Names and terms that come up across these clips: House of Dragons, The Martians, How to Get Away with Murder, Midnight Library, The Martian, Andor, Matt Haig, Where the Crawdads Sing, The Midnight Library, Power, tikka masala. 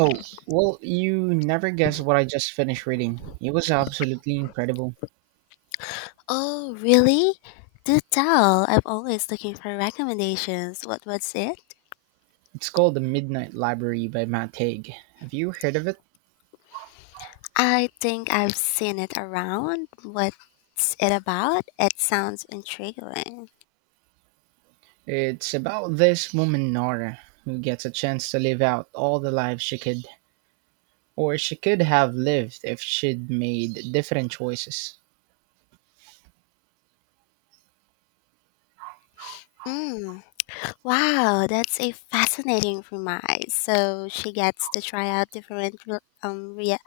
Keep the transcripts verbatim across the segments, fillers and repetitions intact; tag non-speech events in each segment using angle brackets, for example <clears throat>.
Oh, well, you never guess what I just finished reading. It was absolutely incredible. Oh, really? Do tell. I'm always looking for recommendations. What was it? It's called The Midnight Library by Matt Haig. Have you heard of it? I think I've seen it around. What's it about? It sounds intriguing. It's about this woman, Nora, who gets a chance to live out all the lives she could, or she could have lived if she'd made different choices. Mm. Wow, that's a fascinating premise. So she gets to try out different re- um rea-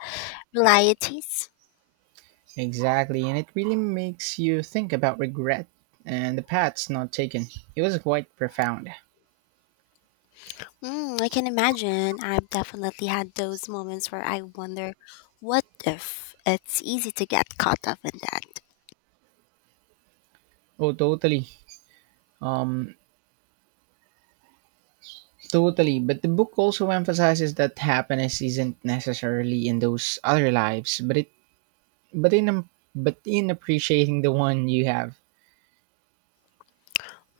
realities. Exactly, and it really makes you think about regret and the paths not taken. It was quite profound. Mm, I can imagine. I've definitely had those moments where I wonder, what if? It's easy to get caught up in that. Oh, totally. Um, Totally. But the book also emphasizes that happiness isn't necessarily in those other lives, but it but in um, but in appreciating the one you have.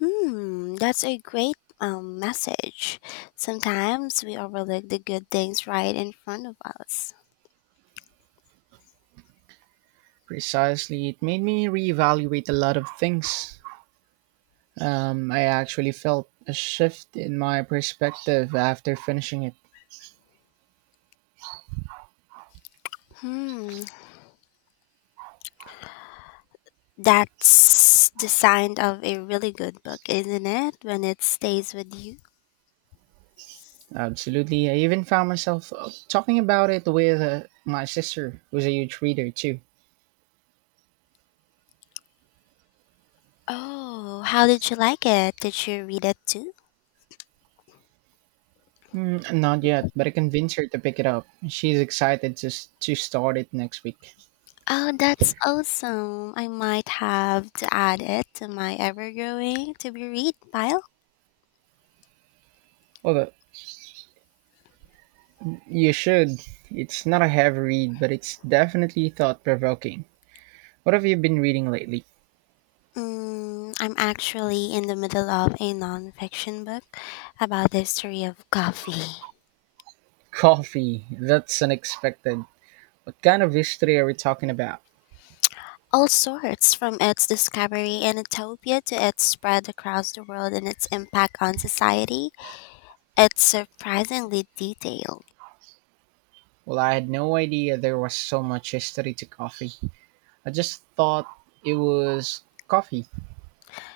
Hmm, that's a great um, message. Sometimes we overlook the good things right in front of us. Precisely, it made me reevaluate a lot of things. Um, I actually felt a shift in my perspective after finishing it. Hmm, that's the sign of a really good book, isn't it? When it stays with you. Absolutely. I even found myself uh, talking about it with uh, my sister, who's a huge reader too. Oh, how did you like it? Did you read it too? Mm, not yet, but I convinced her to pick it up. She's excited to, s- to start it next week. Oh, that's awesome. I might have to add it to my ever growing to be read pile. Although, you should. It's not a heavy read, but it's definitely thought provoking. What have you been reading lately? Mm, I'm actually in the middle of a non fiction book about the history of coffee. Coffee. That's unexpected. What kind of history are we talking about? All sorts, from its discovery in Utopia to its spread across the world and its impact on society. It's surprisingly detailed. Well, I had no idea there was so much history to coffee. I just thought it was coffee.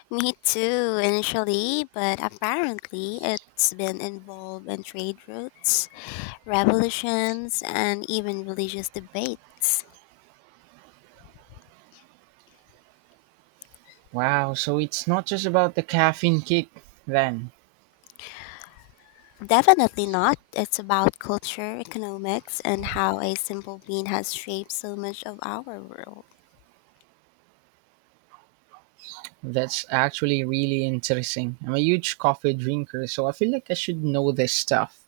Me too, initially, but apparently it's been involved in trade routes, revolutions, and even religious debates. Wow, so it's not just about the caffeine kick then. Definitely not. It's about culture, economics, and how a simple bean has shaped so much of our world. That's actually really interesting. I'm a huge coffee drinker, so I feel like I should know this stuff.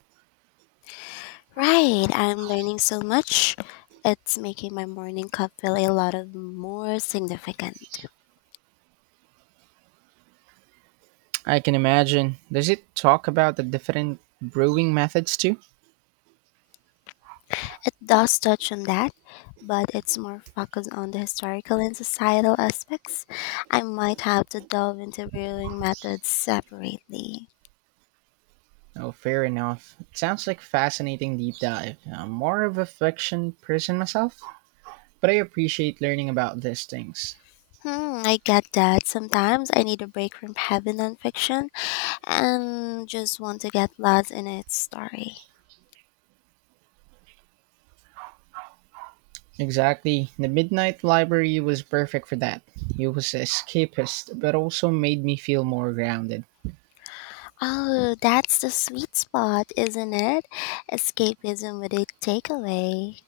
Right, I'm learning so much. It's making my morning cup feel a lot of more significant. I can imagine. Does it talk about the different brewing methods too? It does touch on that, but it's more focused on the historical and societal aspects. I might have to delve into brewing methods separately. Oh, fair enough. It sounds like fascinating deep dive. I'm more of a fiction person myself, but I appreciate learning about these things. Hmm, I get that. Sometimes I need a break from heavy nonfiction and just want to get lost in its story. Exactly. The Midnight Library was perfect for that. It was escapist, but also made me feel more grounded. Oh, that's the sweet spot, isn't it? Escapism with a takeaway.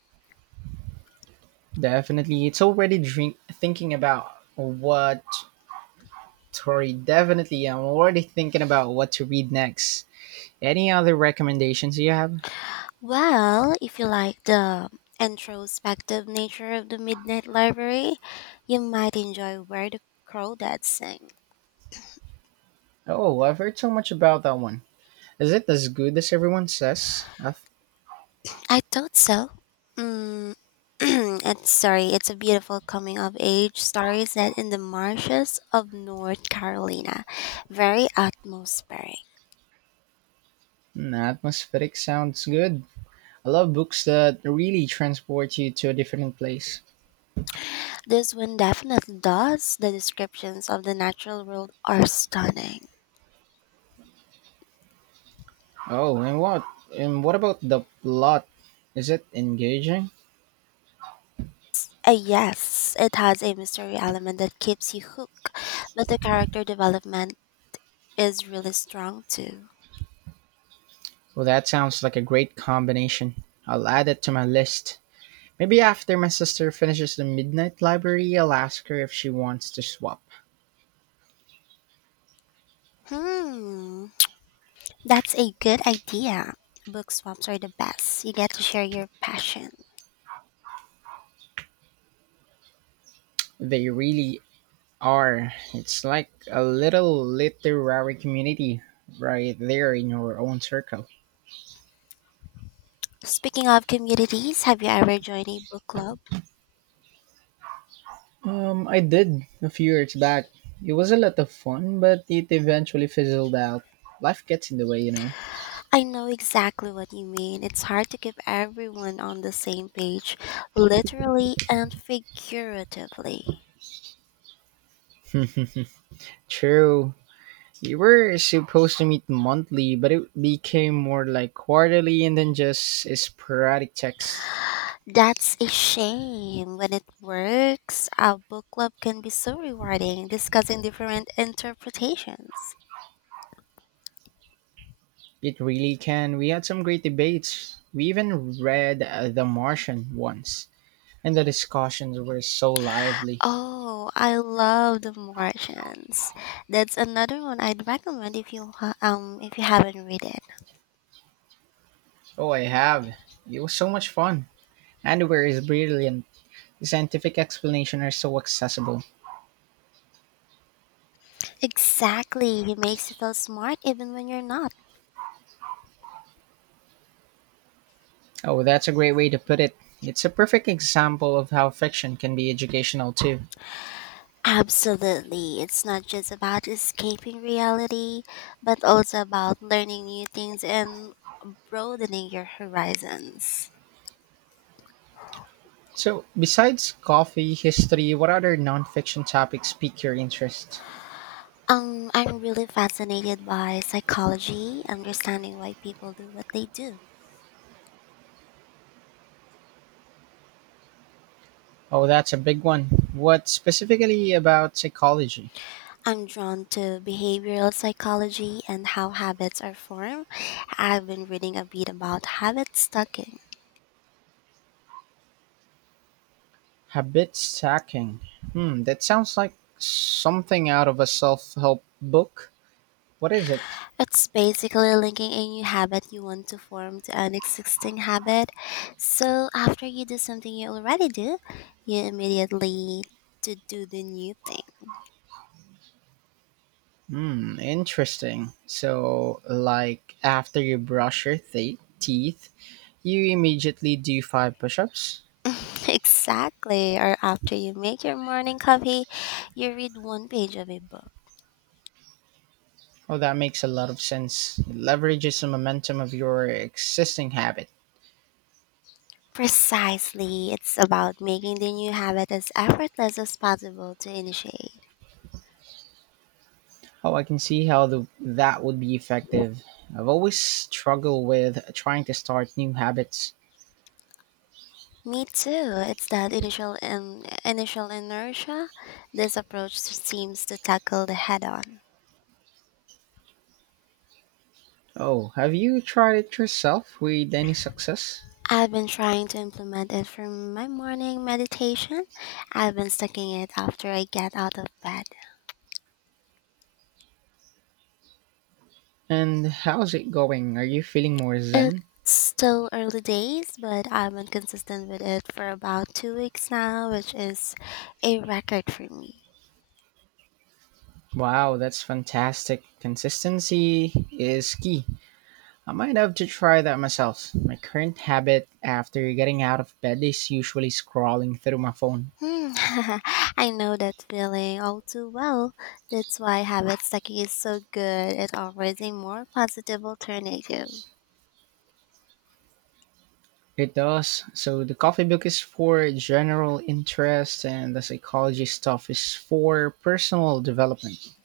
Definitely. It's already drink- thinking about what. Sorry, definitely. I'm already thinking about what to read next. Any other recommendations you have? Well, if you like the introspective nature of the Midnight Library, you might enjoy Where the Crawdads Sing. Oh, I've heard so much about that one. Is it as good as everyone says? Ath- I thought so. Mm, <clears throat> and sorry, it's a beautiful coming of age story set in the marshes of North Carolina. Very atmospheric. Mm, atmospheric sounds good. I love books that really transport you to a different place. This one definitely does. The descriptions of the natural world are stunning. Oh, and what and what about the plot? Is it engaging? Uh, yes, it has a mystery element that keeps you hooked, but the character development is really strong too. Well, that sounds like a great combination. I'll add it to my list. Maybe after my sister finishes the Midnight Library, I'll ask her if she wants to swap. Hmm, that's a good idea. Book swaps are the best. You get to share your passion. They really Or it's like a little literary community right there in your own circle. Speaking of communities, have you ever joined a book club? Um, I did a few years back. It was a lot of fun, but it eventually fizzled out. Life gets in the way, you know. I know exactly what you mean. It's hard to keep everyone on the same page, literally and figuratively. <laughs> True. We were supposed to meet monthly, but it became more like quarterly and then just sporadic texts. That's a shame. When it works, a book club can be so rewarding, discussing different interpretations. It really can. We had some great debates. We even read uh, The Martian once, and the discussions were so lively. Oh, I love The Martians. That's another one I'd recommend if you ha- um if you haven't read it. Oh, I have. It was so much fun. Andor is brilliant. The scientific explanations are so accessible. Exactly, he makes you feel smart even when you're not. Oh, that's a great way to put it. It's a perfect example of how fiction can be educational too. Absolutely, it's not just about escaping reality, but also about learning new things and broadening your horizons. So, besides coffee, history, what other nonfiction topics pique your interest? Um, I'm really fascinated by psychology, understanding why people do what they do. Oh, that's a big one. What specifically about psychology? I'm drawn to behavioral psychology and how habits are formed. I've been reading a bit about habit stacking. Habit stacking. Hmm, that sounds like something out of a self help book. What is it? It's basically linking a new habit you want to form to an existing habit. So after you do something you already do, you immediately to do the new thing. Hmm, interesting. So, like after you brush your th- teeth, you immediately do five push ups? <laughs> Exactly. Or after you make your morning coffee, you read one page of a book. Oh, that makes a lot of sense. It leverages the momentum of your existing habit. Precisely. It's about making the new habit as effortless as possible to initiate. Oh, I can see how the, that would be effective. I've always struggled with trying to start new habits. Me too. It's that initial in, initial inertia. This approach seems to tackle the head on. Oh, have you tried it yourself with any success? I've been trying to implement it for my morning meditation. I've been studying it after I get out of bed. And how's it going? Are you feeling more zen? It's still early days, but I've been consistent with it for about two weeks now, which is a record for me. Wow, that's fantastic. Consistency is key. I might have to try that myself. My current habit after getting out of bed is usually scrolling through my phone. Hmm, <laughs> I know that feeling all too well. That's why habit stacking is so good. It offers a more positive alternative. It does. So the coffee book is for general interest and the psychology stuff is for personal development.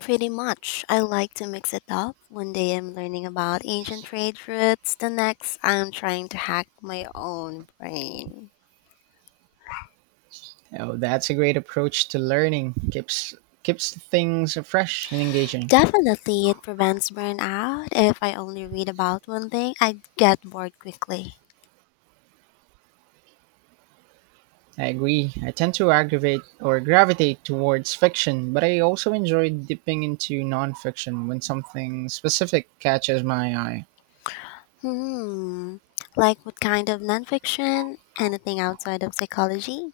Pretty much. I like to mix it up. One day I'm learning about ancient trade routes, the next I'm trying to hack my own brain. Oh, that's a great approach to learning. Keeps keeps things fresh and engaging. Definitely, it prevents burnout. If I only read about one thing, I get bored quickly. I agree. I tend to aggravate or gravitate towards fiction, but I also enjoy dipping into nonfiction when something specific catches my eye. Hmm, like what kind of nonfiction? Anything outside of psychology?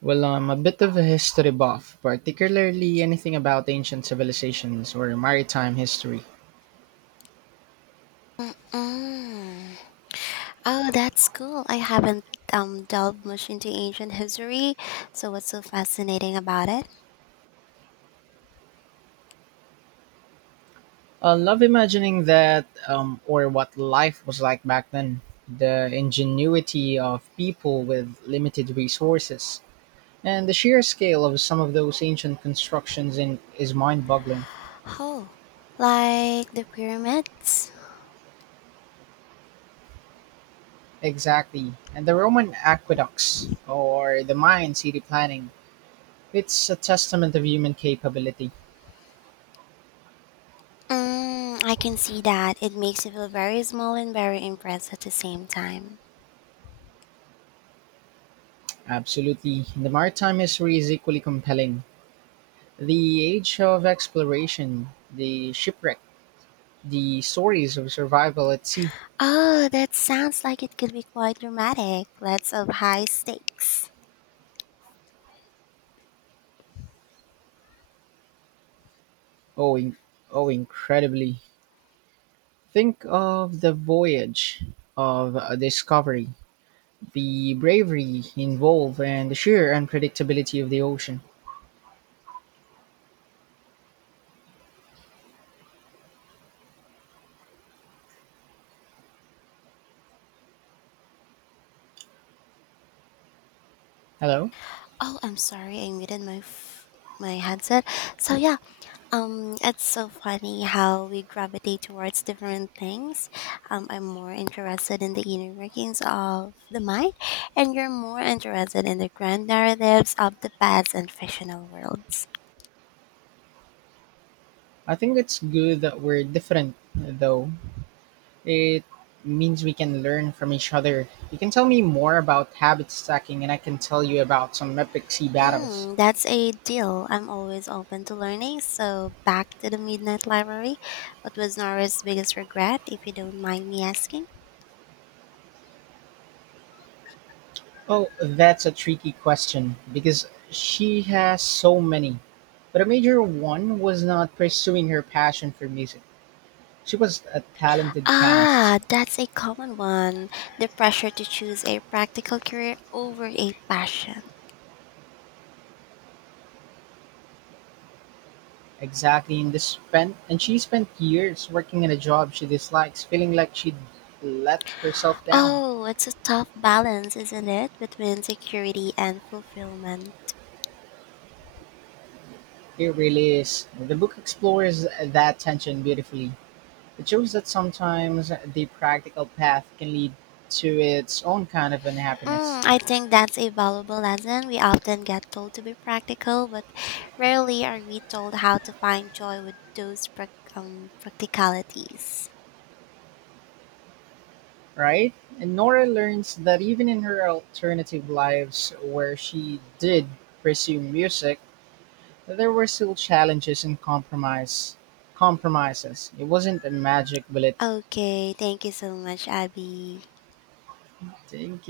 Well, I'm a bit of a history buff, particularly anything about ancient civilizations or maritime history. Mm. Oh, that's cool. I haven't um, delved much into ancient history, so what's so fascinating about it? I love imagining that um, or what life was like back then, the ingenuity of people with limited resources, and the sheer scale of some of those ancient constructions in, is mind boggling. Oh, like the pyramids? Exactly. And the Roman aqueducts or the Mayan city planning, it's a testament of human capability. Mm, I can see that. It makes you feel very small and very impressed at the same time. Absolutely. The maritime history is equally compelling. The age of exploration, the shipwreck, the stories of survival at sea. Oh, that sounds like it could be quite dramatic. Lots of high stakes. Oh, in- oh incredibly. Think of the voyage of uh, discovery, the bravery involved, and the sheer unpredictability of the ocean. Hello? Oh, I'm sorry, I muted my f- my headset. So yeah, Um, it's so funny how we gravitate towards different things. Um, I'm more interested in the inner workings of the mind, and you're more interested in the grand narratives of the past and fictional worlds. I think it's good that we're different, though. It means we can learn from each other. You can tell me more about habit stacking, and I can tell you about some epic sea battles. Hmm, that's a deal. I'm always open to learning. So back to the Midnight Library. What was Nora's biggest regret, if you don't mind me asking? Oh, that's a tricky question because she has so many. But a major one was not pursuing her passion for music. She was a talented pianist. Ah, that's a common one. The pressure to choose a practical career over a passion. Exactly, and this spent and she spent years working in a job she dislikes, feeling like she'd let herself down. Oh, it's a tough balance, isn't it, between security and fulfillment? It really is. The book explores that tension beautifully. It shows that sometimes the practical path can lead to its own kind of unhappiness. Mm, I think that's a valuable lesson. We often get told to be practical, but rarely are we told how to find joy with those prac um, practicalities. Right? And Nora learns that even in her alternative lives, where she did pursue music, there were still challenges and compromise compromises. It wasn't a magic bullet. Okay, thank you so much, Abby. Thank